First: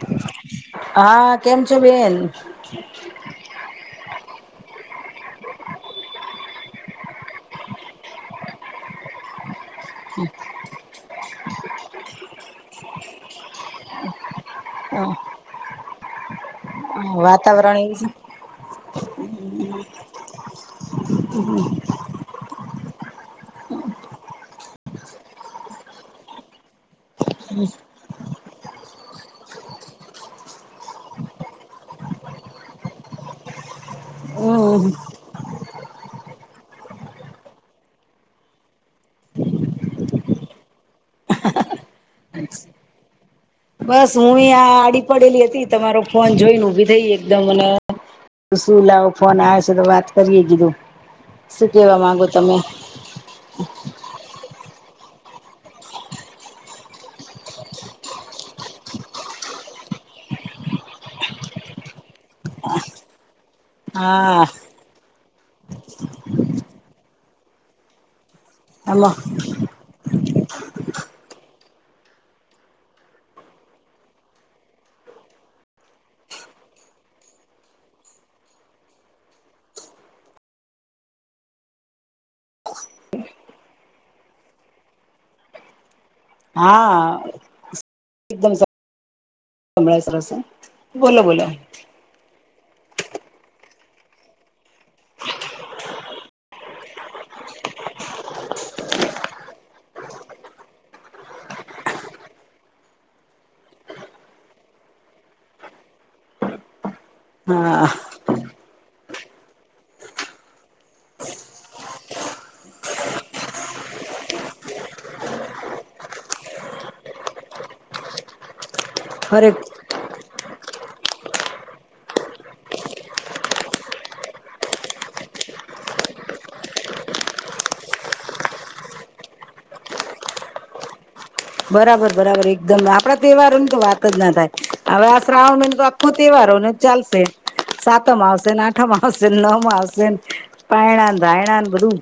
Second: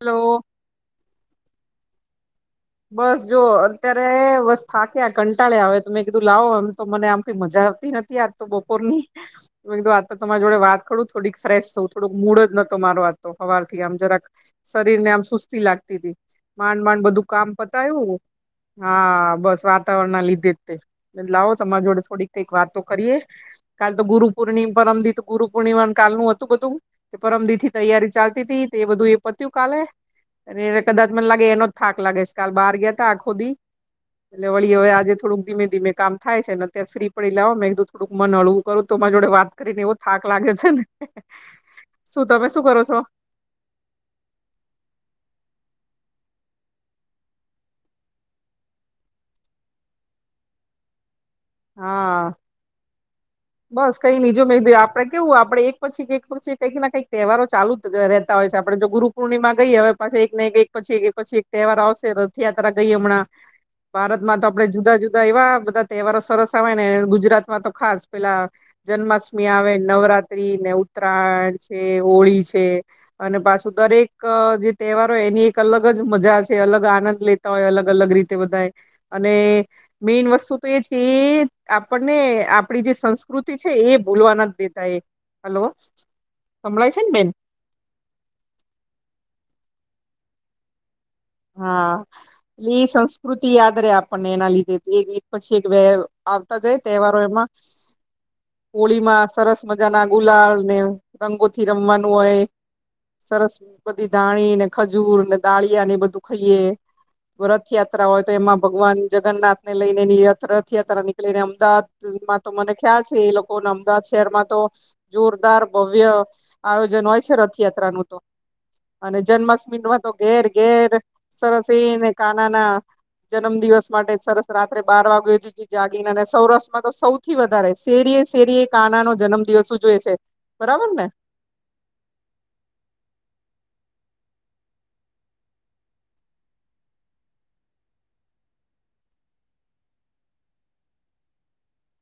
Hello. હા કેમ છો બેન. બસ જો અત્યારે બસ થાક્યા કંટાળ્યા આવે તમેં કીધું લાવો એમ તો મને આમ કઈ મજા આવતી ન આજ તો બપોર નીધ આ તો તમારી જોડે વાત કરું થોડીક ફ્રેશ થવું થોડોક મૂળ જ નહતો મારો વાતતો હવારથી આમ જરાક શરીર ને આમ તી લાગતી તી માંડ માંડ બધું વાતાવરણ એવું છે પતાવ્યું હા બસ વાતાવરણ ના લીધે જ તે બ લાવો તમા જોડે થોડીક કઈક વાતો કરીએ કાલ તો ગુરુ પૂર્ણિમા પરમથી તો ગુરુ પૂર્ણિમા કાલ નું હતું બધું પરમ દી થી તૈયારી ચાલતી હતી તે એ બધું એ પતું કાલે અને એને કદાચ મને લાગે એનો થાક લાાગ છે કલ બહાર ગયા ત આખુદી એટલે વળી હમ હવે આજે થડુંક ધીમે ધીમે કામ થાય છે ને અત્યારે ફ્રી પડી લાવો ને એકદું થોડક મન હળવું કરું તો જોડે વાત કરીને એવો થાક લાગે છે ને [inaudible] શું તમે શું કરો છો બસ હું અં આડી પડેલી હતી તમારો ફોન જોઈને ઉભી થઈ એકદમ અને શું લાવો ફોન આવે છે તો વાત કરીએ કીધું શું કેવા હા માંગો તમે બસ કઈ નીજો મે આપડે કેવું આપડે એક પછી કે એક પછી કઈક ના કંઈક તહેવારો ચાલુ ર રહેતા હોય છે આપણે તો ગુરુ પૂર્ણિમા ગઈએ હવે પાછી એક પછી એક એક પછી તહેવાર આવશેતો યાત્રા ગઈ હમણાં ભારતમાં હા તો આપડે જુદા જુદા એવા બધા તહેવારો સરસ આવે ને ગુજરાતમાં તો ખાસ પેલા એમાં જન્માષ્ટમી આવે નવરાત્રી ને ઉત્તરાયણ છે હોળી છે અને પાછું દરેક જે તહેવારો એની એક અલગ જ મજા છે અલગ આનંદ લે તા હોય અલગ અલગ રીતે બધા અને મેન વસ્તુ તો એ જ કે આપણને આપ પડી જે સંસ્કૃતિ છે એ બોલવા ના જ દેતા એ હલો સંભળાય છે ને હા બેન એકદમ સંભસ બોલો બોલો હા એટ સંસ્કૃતિ યાદ રહેે આપણને એના લીધે એક પછી એક વ આવતા જાય તહેવારો એમાં [inaudible] હોળીમાં સરસ મજા ના ગુલાલ ને રંગોથી રમવાનું હોય સરસ બધી દાણી ને ખજૂર ને દાળીયા ને બધું ખાઈએ હા રથયાત્રા હોય તો એમાં ભગવાન જગન્નાથ ને લઈનેની રથયાત્રા નીકળીને અમદા માં તો મને ખ્યાલ છે એ લોકો અમદાવાદ શહેરમાં તો જોરદાર ભવ્ય આયોજન હોય છે રથયાત્રા નું તો અને ફરે જન્માષ્ટમી નું તો ઘેર ઘેર સરસ કાનાના જન્મ દિવસ માટે સરસ રાત્રે બાર વાગ્યે થી જાગીને અને સૌરાષ્ટ્રમાં તો સૌથી વધારે શેરી શેરીએ કાના નો જન્મ દિવસ ઉજવે છે બરાબર ને બરાબર બરાબર એકદમ આપડા તહેવારો ની તો વાત જ ના થાય હવે આ શ્રાવણને તો તહેવારો ને ચાલશે સાતમ આવશેને આઠમાં આવશેને નવ માં આવશેને પાયણાને ધાયણા બધું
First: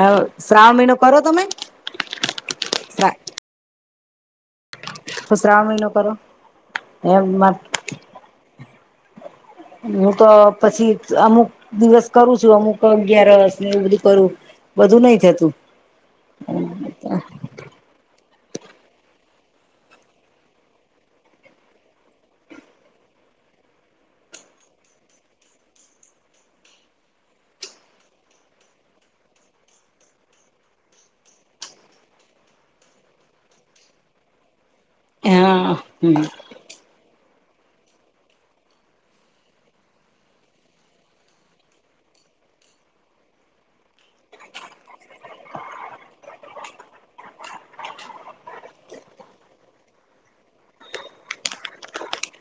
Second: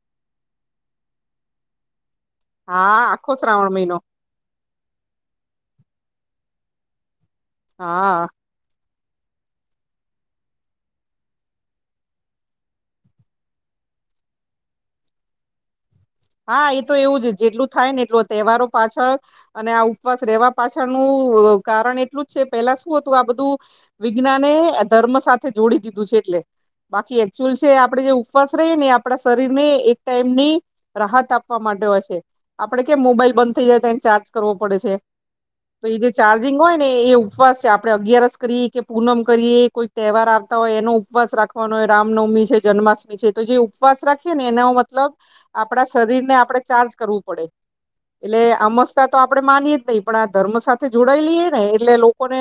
આ શ્રાવ મહિનો કરો તમે હા આખો શ્રાવણ મહિનો આખો શ્રાવણ મહિનો કરો એમ હા હું તો પછી અમુક દિવસ કરું છું અમુક અગયારસ ને એવું બધું કરું બધું નહી થતું હા એ તો એવું જ, જેટલું થાય ને એટલું આ તહેવારો પાછળ અને આ ઉપવાસ રહેવા પાછળનું અ કારણ એટલું જ છે, પેલા શું હતું આ બધું વિજ્ઞાને આ ધર્મ સાથે જોડી દીધું છે એટલે બાકી એકચુઅલ છે એ આપણે જે ઉપવાસ રહીએ ને આપણા શરીરને એક ટાઈમની રાહત આપવા માટે હોય છે, આપડે કેમ મોબાઈલ બંધ થઇ જાય તો એને ચાર્જ કરવો પડે છે. હા તો ઈ જે હમ ચાર્જ જીંગ હોય ને એ ઉપવાસ છે, આપણે અગિયારસ કરીએ કે પૂનમ કરીએ કોઈ તહેવાર આવતા હોય એનો ઉપવાસ રાખ વાનો હોય રામનવમી છે, જન્માષ્ટમી છે તો જે ઉપવાસ રાખીએ ને એનો મતલબ આપણા શરીરને આપણે ચાર્જ કરવું પડે. એટલે તો અમસ્તા તો આપણે માનીએ જ નહી, પણ આ ધર્મ સાથે જોડાયઈ લઈએને એટલે લોકોને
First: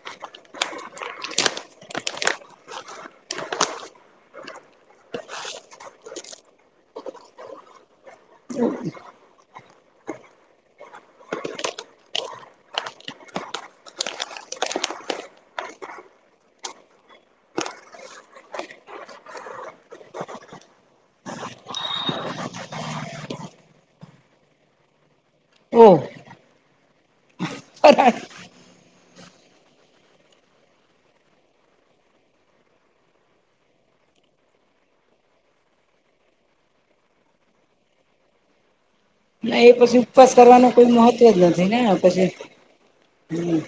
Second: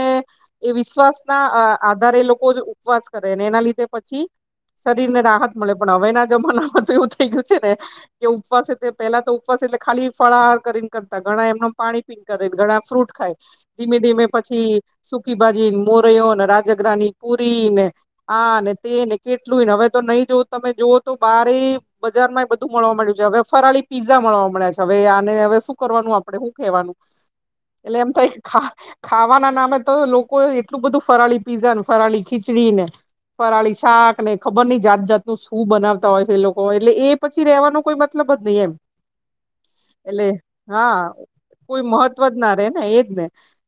એ વિશ્વાસના અ આધારે એ લોકો જ ઉપવાસ કરે ને એના લીધે પછી શરીરને રાહત મળે, પણ હવેના જમાનામાં તો એવું થઈ ગયું છે ને કે ઉપવાસ એટલે પેલા તો ઉપવાસ એટલે ખાલી ફળાહાર કરીને કરતા, ઘણા એમનેમ પાણી પી કરે ને ઘણા ફ્રૂટ ખાય. ધીમે ધીમે પછી સુકીભાજી ન, મોરૈયો ને રાજગરાની પુરીને આ ને તે ને કેટલું યે ન હવે તો નહી જોવો, તમે જોવો તો બારે બજારમાં ય બધું. મળવા મળ્યું છે હવે ફરાળી પીઝા મળવા મડ્યા છે, હવે આને હવે શું ઓહ કરવાનું આપડે શું કહેવાનું? એટલે એમ બરાબર. થાય કે ખા ખાવાના નામે તો લોકોએ એટલું બધું ફરાળી પીઝા ને ફરાળી ખીચડી ને. ફરાળી શાક ને ખબર નહી જાત જાતનું શું બનાવતા હોય છે એ લોકો, એટલે એ પછ પછી રેવાનો કોઈ મતલબ જ નહીં એમ. ના એ પછી એટલે ઉપવાસ કરવાનું કોઈ હા મહત્વ જ નથી ને કોઈ મહત્વ પછી જ ના રે ને, એ જ ને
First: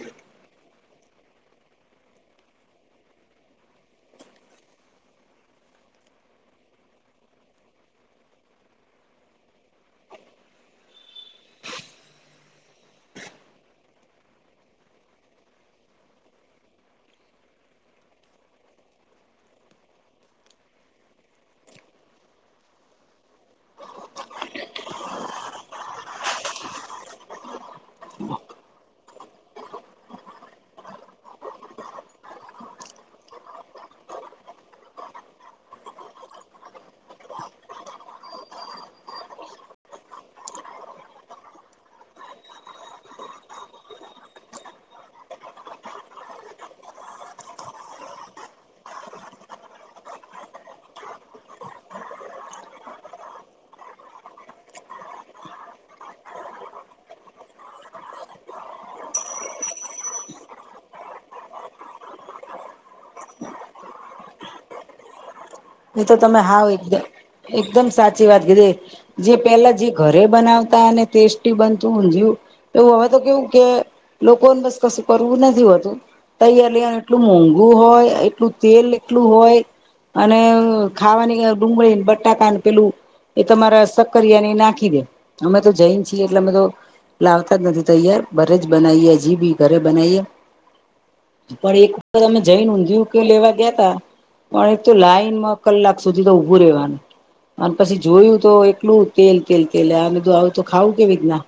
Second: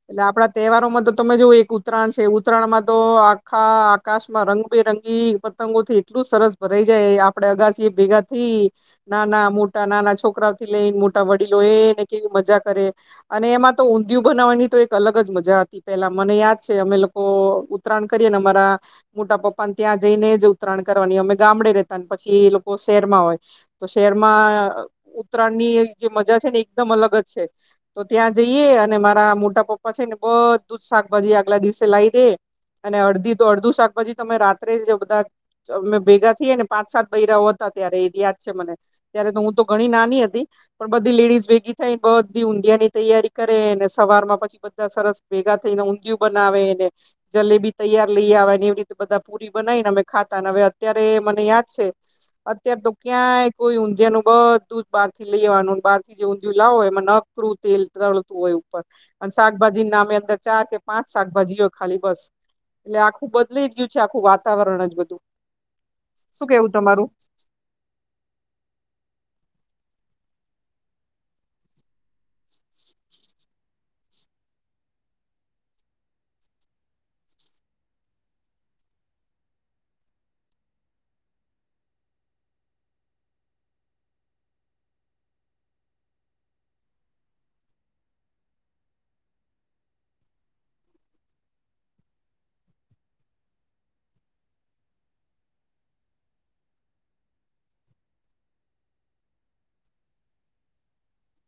એટલે આપડા તહેવારોમાં તો તમે જોઓ એક ઉત્તરાયણ છે, ઉત્તરાયણમાં તો આખા આકાશમાં રંગબેરંગી પત તંગોથી એટલું સરસ ભરાઈ જાય, આપણે અગાસીએ ભેગા થી નાના મોટા નાના છોકરાઓથી લઈને મોટા વડીલો એ ને કેવી મજા કરે. અને એમાં તો ઊંધિયું બનાવવાની તો એક અલગ જ મજા હતી, પેલા મને યાદ છે અમે લોકો ઉત તરાણ કરીએ ને અમારા મોટા પપ્પાન ત્યાં જઈને જ ઉત્તરાયણ કરવાની, અમે ગામડે રહેેતા ન પછી એ લોકો સ શહેરમાં હોય, તો શહેરમાં અ ઉત્તરાયણની જે મજા છે ને એકદમ અલગ જ છે. તો ત્યાં જઈએ અને મારા મોટા પપ્પા છે ને બધું જ શાકભાજી આગલા દિવસે લાઈ દે. અને અડધી તો અડધું શાકભાજી તો અમે રાત્રે જ બધા અમે ભેગા થઈએ ને પાંચ સાત બૈરાંઓ હત તા ત્યારે એ જ યાદ છે મને, ત્યારે હું તો ઘણી નાની હતી પણ બધી લેડીઝ ભેગી થઇને, બધી ઊંધિયાની તૈયારી કરે ને સવારમાં પછી બધા સરસ ભેગા થઈને ઊંધિયું બનાવે ને જલેબી તૈયાર લઈ આવે ને, એવી રીતે બધા પુરી બનાઈન અમે ખાતા ને હવે અત્યારે મને યાદ છે અત્યાર તો ક્યાંય કોઈ ઊંધિયાનું બધું જ બહાર થી બહારથી લઇ આવવાનું અને બારથી જે ઊંધિયું લાવો એમાં નકરું તેલ તળતું હોય ઉપર અને શાકભાજીના નામે અંદર ચાર કે પાંચ શાકભાજી હોય ખાલી બસ. એટલે આખું બદલાઈ જ ગયું છે, આખું વાતાવરણ જ બધું. એ તો તમે શું હાવ કેવું તમારું એકદમ, એકદમ સાચી વાત કીધી. જે પેલા જે ઘરે બનાવતા અને ટેસ્ટી બનતું ઊંધિયું એવું હવે તો કેવું કે લોકોને બસ કશું કરવું નથી હોતું તૈયાર લઈએને એટલું મોંઘું હોય, એટલું તેલ એટલું હોય અને અ ખાવાની અ ડુંગળી ન બટાકા ન પેલું એ તમારે સક્કરિયાને ઈ નાખી દે, અમે તો જૈન છીએ એટલે અમે તો લાવતા જ નથી તૈયાર, ઘરે જ બનાઈએ, હજી બી ઘરે બનાવીએ. પણ એક વાર અમે જૈન ઊંધિયું કે લેવા ગયા તા પણ એક તો લાઈન માં.. કલાક સુધી તો ઊભું રહેવાનું અન પછી જોયું તો એટલું તેલ તેલ તેલ આ બધું આવુ તો ખાવું કેવી રીતના?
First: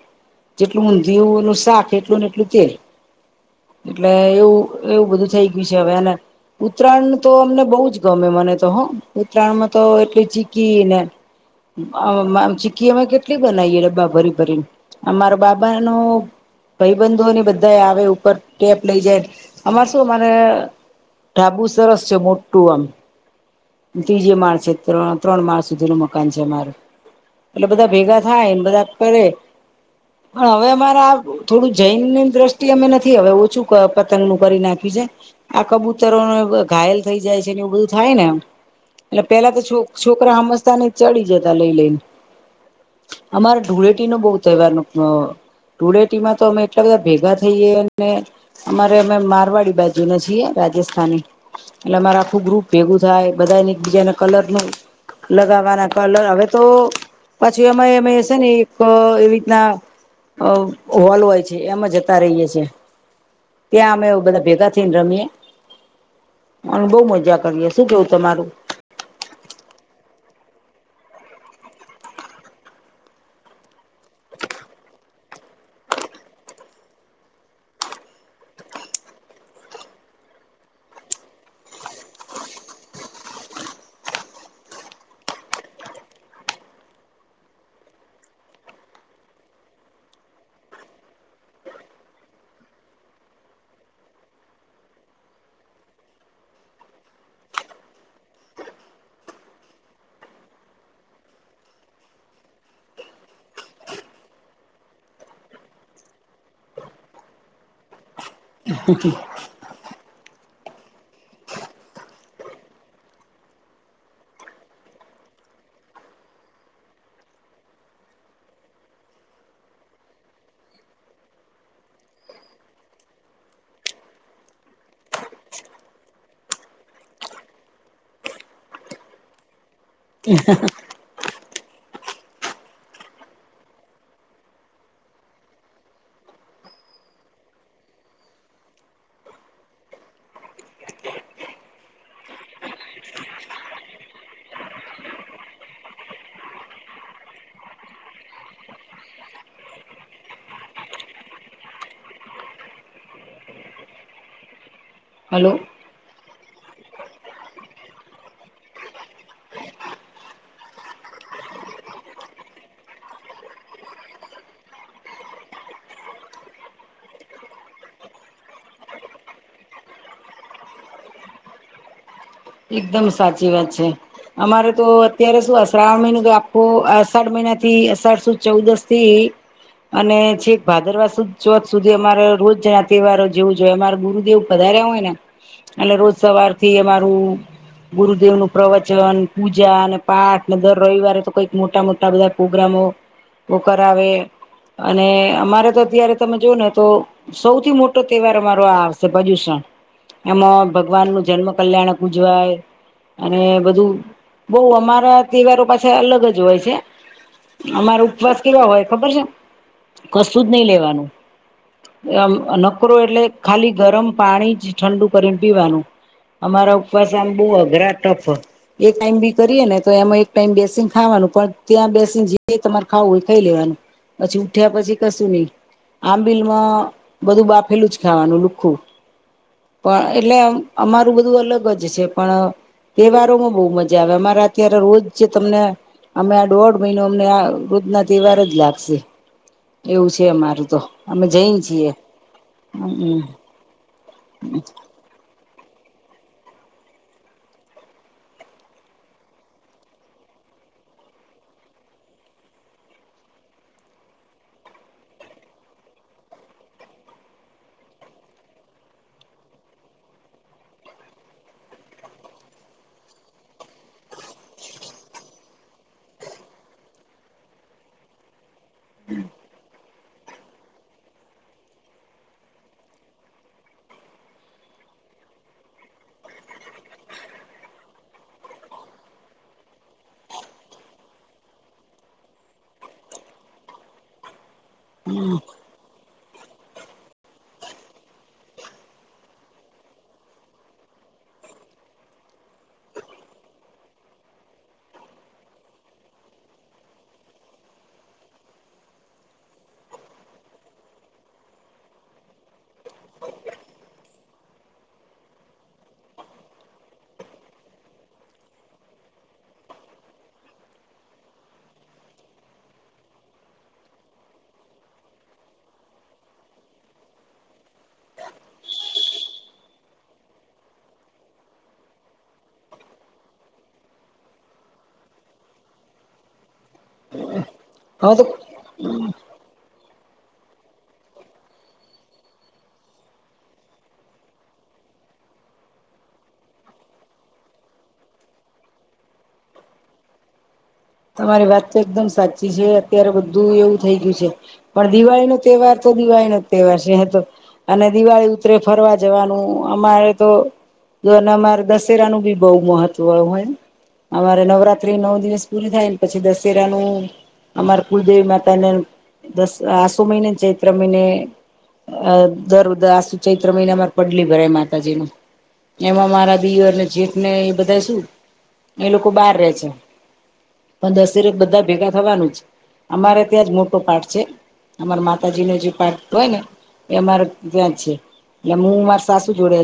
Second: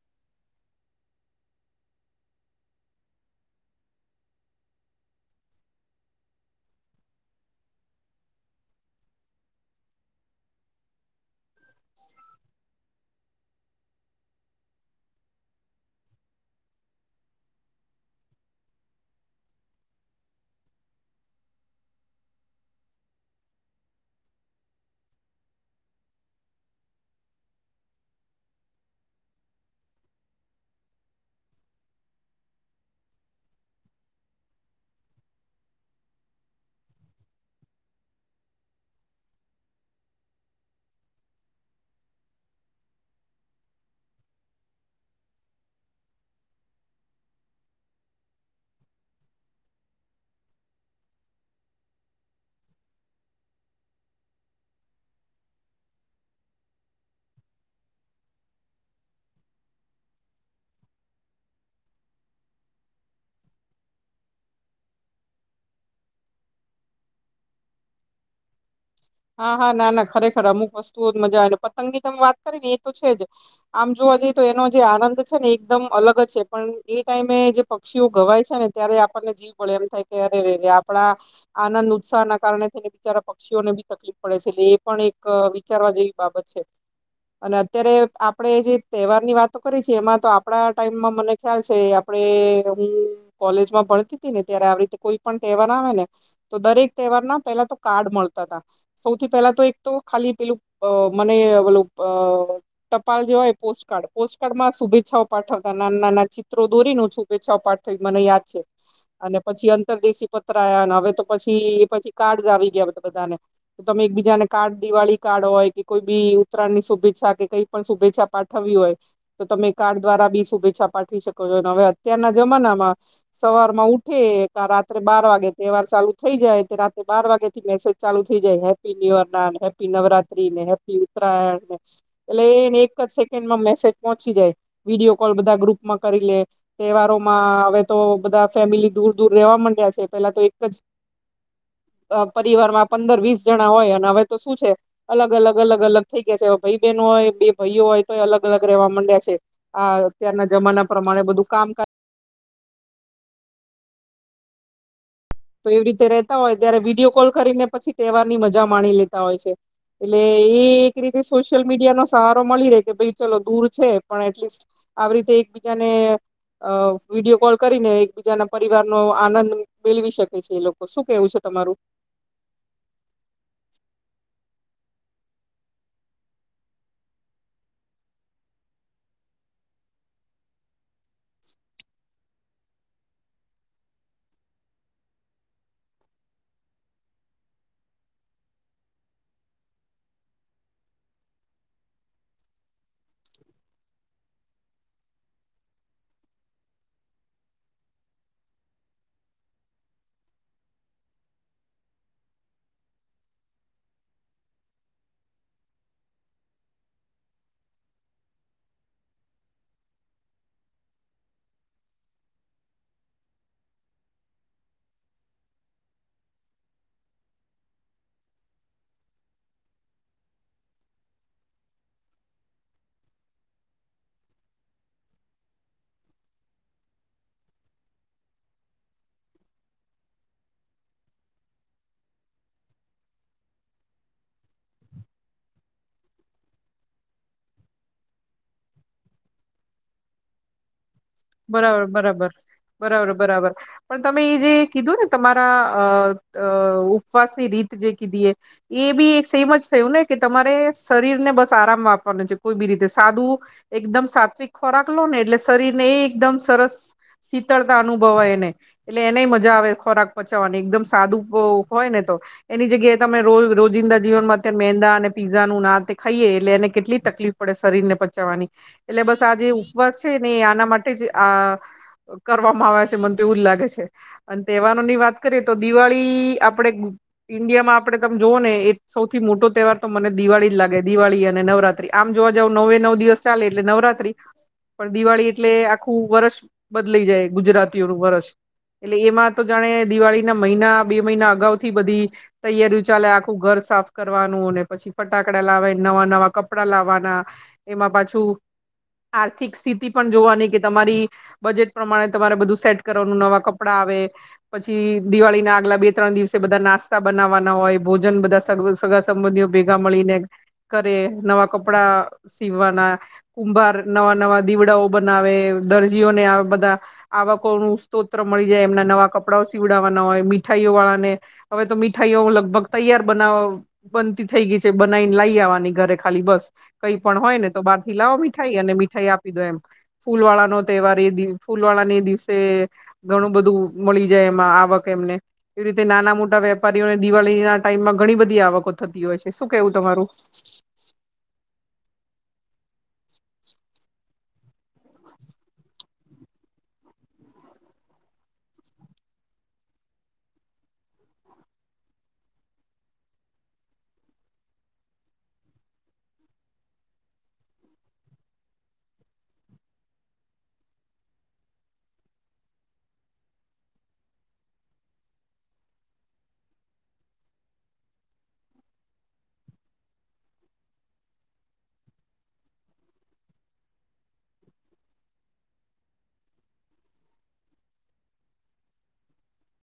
જેટલું ઊંધિયું એ સાફ એટલું ને એટલું તેલ.. એટલે એવું એવું બધું થઈ ગયું છે. હવે એને... ઉત્તરાયણ તો અમને બઉ જ ગમે મને તો હો. ઉત્તરાયણમાં તો એટલી ચીકીને અ ચીકી એમાં કેટલી.. બનાવીએ ડબ્બા ભરી ભરી અમારા બાબા નો, ભઈ બંધુઓને બધાય આવે ઉપર કેપ લઈ જાય અમાર શું અમારે.. ઢાબું સરસ છે. મોટું આમ ત્રીજે માળ છે ત ત્રણ માળ સુધી નું મકાન છે અમારું. એટલે બધા ભેગા થાય ને બધા કરે, [inaudible] પણ હવે અમારા થોડું જૈનની દ્રષ્ટિ અમે નથી હવે ઓછું ક પતંગ નું કરી નાખ્યું છે. આ કબૂતરો ન ઘાયલ થઈ જાય છે. એવું બધું થાય ને.. એટલે પેલા તો છો છોકરા હમજતા ને ચડી જતા લઈ લઈને.. અમારે ધૂળેટી નો બહુ તહેવાર નો અ, ધુળેટી માં તો અમે એટલા બધા ભેગા થઈએ ને.. અમારે અમે મારવાડી બાજુ ના છીએ રાજસ્થાની એટલે અમારે આખું ગ્રુપ ભેગું થાય, બધા ને એકબીજાના કલર નું લગાવવાના કલર હવે તો.. પાછુ એમાં એમે છે ને એક અ એ રીતના.. અ હોલ હોય છે એમાં જતા રહીએ છીએ. ત્યાં અમે બધા ભેગા થઈને રમીએે અન બહ મજા કરીએ શું કેવું? તમારું હા હા ના ના ખરેખર અમુક વસ્તુઓ જ મજા આવે ને પતંગ ની તમે વાત કરી ને એ તો છે જ આમ જોવા જઈએ તો એનો જે આનંદ છે ને એકદમ અલગ જ છે પણ એ ટાઈમે જે પ.. ક્ષીઓ ઘવાય છે ને ત્યારે આપણને જીવ બળે એમ થાય કે અરે રે આપડા.. આનંદ ઉત્સાહ ના કારણે છે ને બિચારા પક્ષીઓને.. તકલીફ પડે છે એટલે એ પણ એક અ વિચારવા જેવી બાબત છે. અને અત્યારે આપણેે જે તહેવાર ની વાતો કરીએ છીએ એમાં તો આપડા ટાઈમમાં મને, ખ્યાલ છે આપણેે હું કોલેજમાં ભણતી તી ને ત્યારે આવી રીતે કોઈ પણ તહેવાર આવે ને.. તો દરેક તહેવાર ના પેલા તો કાર્ડ મળતા તા, સૌથી પહેલા તો એક તો ખાલી પેલું મને ઓલું અ.. ટપાલ જોવાય પોસ્ટકાર્ડ પોસ્ટકાર્ડ માં શુભેચ્છાઓ પાઠવતા નાના નાના ચિત્રો દોરીને શુભેચ્છા પાઠ થઈ મને યાદ છે અને પછી અંતરદેશી.. પત્ર આયા ને હવે તો પછી એ પછી કાર્ડઝ આવી ગયા બધ બધાને. તો તમે એકબીજાને કાર્ડ દિવાળી કાર્ડ હોય કે કોઈ બી ઉત્તરાયણની શુભેચ્છા કે કઈ પણ શુભેચ્છા પાઠવવી હોય, તો તમે કાર્ડ દ્વારા બી શુભેચ્છા પાઠવી શકો છો અને હવે અત્યારના જમાનામાં... સવાર માં ઉઠે કા રાત્રે બાર વાગે તહેવાર ચાલુ થઈ જાય તે રાત્રે બાર વાગે થી મેસેજ ચાલુ થ થઈ જાય હેપી [unintelligible] હેપી નવરાત્રી ને હેપી ઉત્તરાયણને, એટલે એને એક જ સેકન્ડમાં મેસેજ પહોંચી જાય વિડીયો કોલ બધા ગ્રુપ માં કરી લે.. તહેવારોમાં હવે તો બધા ફેમિલી દૂર દૂર રેવા મડ્યા છે પેલા તો એક જ, અ પરિવારમાં પંદર વીસ જણા હોય અને હવે તો શું છે... અલગ અલગ અલગ અલગ થઈ ગયા છે હવે ભઈ બહેન હોય બે ભઈઓ હોય તો અલગ અલગ રહેવા મડ્યા છે. આ અત્યારના જમાના પ્રમાણે બધું કામ કર હલો તો એવી રીતે રેતા હોય ત્યારે વિડીયો કોલ કરીને પછી તહેવાર ની મજા માણી લેતા હોય છે એટલે એ એક રીતે સોશિયલ મીડિયા નો સહારો મળી રહે કે ભાઈ ચલો દૂર છે પણ એટલીસ્ટ આવી રીતે એકબીજાને અ વિડીયો કોલ કરીને એકબીજા ના પરિવાર નો આનંદ મેળવી શકે એ લોકો શું કેવું છે તમારું એકદમ સાચી વાત છે અમારે તો અત્યારે શું આ શ્રાવણ મહિનું જો આખો અસાઢ મહિનાથી અસાઠ સુદ ચૌદશ થી અને છેક ભાદરવા સુદ ચોથ સુધી અમારે રોજ તહેવારો જેવું જોઈએ અમારે ગુરુદેવ વધારે હોય ને એટલે રોજ સવારથી અમારું ગુરુદેવ નું પ્રવચન પૂજા અને પાઠને દર રવિવારે તો કઈક મોટા મોટા બધા પ્રોગ્રામો ઓ કરાવે અને અમારે તો અત્યારે તમે જોવ ને તો સૌથી મોટો તહેવાર અમારો આ આવશે ભજુષણ એમાં ભગવાન નું જન્મ કલ્યાણ ઉજવાઈ અને બધું બઉ અમારા તહેવારો પાછા અલગ જ હોય છે અમારે ઉપવાસ કેવા હોય ખબર છે કશું જ નઈ લેવાનું મ નકરો એટલે ખાલી ગરમ પાણી જ ઠંડુ કરીને પીવાનું અમારા ઉપવાસ આમ બુ અઘરા ટફ એક ટાઈમ બી કરીએ ને તો એમાં એક ટાઈમ બેસીને ખાવાનું પણ ત્યાં બેસીને જે તમારે ખાવું હો એ ખઈ લેવાનું પછી ઉઠ્યા પછી કશું નહી આંબિલમાં બધું બાફેલું જ ખાવાનું લુખું પણ એટલે અમારું બધું અલગ જ છે પણ તહેવારો માં બહુ મજા આવે અમારે અત્યારે રોજ જે તમને. અમે આ દોઢ મહિનો અમને આ વુધના તહેવારો જ લાગશે. એવું છે અમારું તો. અમે જૈન બરાબર છીએ બરાબર બરાબર હમ બરાબર પણ તમે એ જે કીધું ને. તમારા અ અ ઉપવાસની રીત જે રીત કીધીએ. એ બી એક સેમ જ થયું ને કે તમારે શરીર ને બસ આરામ આપપવાનું છે કોઈ બી રીતે સાદું એકદમ સાત્વિક ખોરાક લો ને એટલે શરીર ને એ એકદમ સરસ. શીતળતા અનુભવાય એને એટલે એને મજા આવે ખોરાક પચાવવાની એકદમ સાદું ભોગ હોય ને તો. એની જગ્યાએ તમે રો રોજિંદા જીવનમાં અત્યારે મેંદા અને પીઝાનું આન તે ખાઈએ એટલે એને કેટલી તકલીફ પડે શરીર ને પચાવવાની એટલે બસ આ જે ઉપવાસ છે ને આના માટે જ આ કરવામાં આવ્યા છે મને તો એવું જ લાગે છે. અને તહેવારોની વાત કરીએ તો દિવાળી આપણેે ઇન્ડિયામાં આપડે તમે જોવો ને એ સૌથી મોટો તહેવાર તો મને દિવાળી જ લાગે દિવાળી અને નવરાત્રી. આમ જોવા જાવ નવે નવ દિવસ ચાલે એટલે નવરાત્રી પણ દિવાળી એટલે આખું વરસ બદલાઈ જાય ગુજરાતીઓનું વરસ. એટલે એમાં તો જાણે દિવાળી ના મહિના બે મહિના અગાઉથી બધી. તૈયારીઓ ચાલે આખું ઘર સાફ કરવાનું અને પછી ફટાકડા લાવે ને નવા નવા કપડા લાવવાના. એમાં પાછું આર્થિક સ્થિતિ પણ જોવાની કે તમારી બજેટ પ્રમાણે તમારે બધું સેટ કરવાનું નવા કપડા આવે પછી દિવાળી ના આગલા બે ત્રણ દિવસે બધા નાસ્તા બનાવવાના હોય ભોજન બધા સગા સંબંધીઓ ભેગા મળીને કરે નવા કપડા સીવાના. કુંભાર નવા નવા દીવડાઓ બનાવે દરજીઓને આવ બધા આવકોનું સ્તોત્ર મળી જાય એમના નવા કપડાંઓ સીવડાવવાના હોય મીઠાઈઓ વાળાને હવે તો મીઠાઈઓ લગભગ તૈયાર બનાવ બનતી થઈ ગઈ છે બનાઈને લઈ આવવાની ઘરે ખાલી બસ કઈ પણ હોય ને તો બાર થી હવે લાવો તો મીઠાઈ અને મીઠાઈ આપી દો એમ ફૂલ વાળા નો તહેવાર એ દિવ ફૂલવાળની દિવસે ઘણું બધું મળી જાય એમાં આવક એમને. એવી રીતે નાના મોટા વેપારીઓને દિવાળીના ટાઈમમાં ઘણી બધી આવકો થતી હોય છે શું કેવું તમારું? [inaudible] તમારી વાત તો એકદમ સાચી છે અત્યારે બધું એવું થઈ ગ્યું છે. પણ દિવાળીનો તહેવાર તો દિવાળીનો જ તહેવાર છે એતો. અને દિવાળી ઉતરે ફરવા જવાનું અમારે તો [unintelligible] અમારે દશેરા નું બી બઉ મહત્વ હોયન અમારે નવરાત્રી નવ દિવસ પૂરી થાયને પછી દશેરાનું અમાર કુલદેવી માતાને દસ આસુ મહિને ચૈત્ર મહિને અ દર [unintelligible] આસુ ચૈત્ર મહિના માં જ પનડલી ભરાય માતાજી ની. એમ અમારા દિયરને જેઠ ને એ બધા શું એ લોકો બહાર રે છે. પણ દસેરે બધા ભેગા થવાનું જ અમારે ત્યાં જ મોટો પાઠ છે. અમાર માતાજી ને જે પાટ હોય ને એ અમારે ત્યાં જ છે [unintelligible] હું માર સાસુ જોડે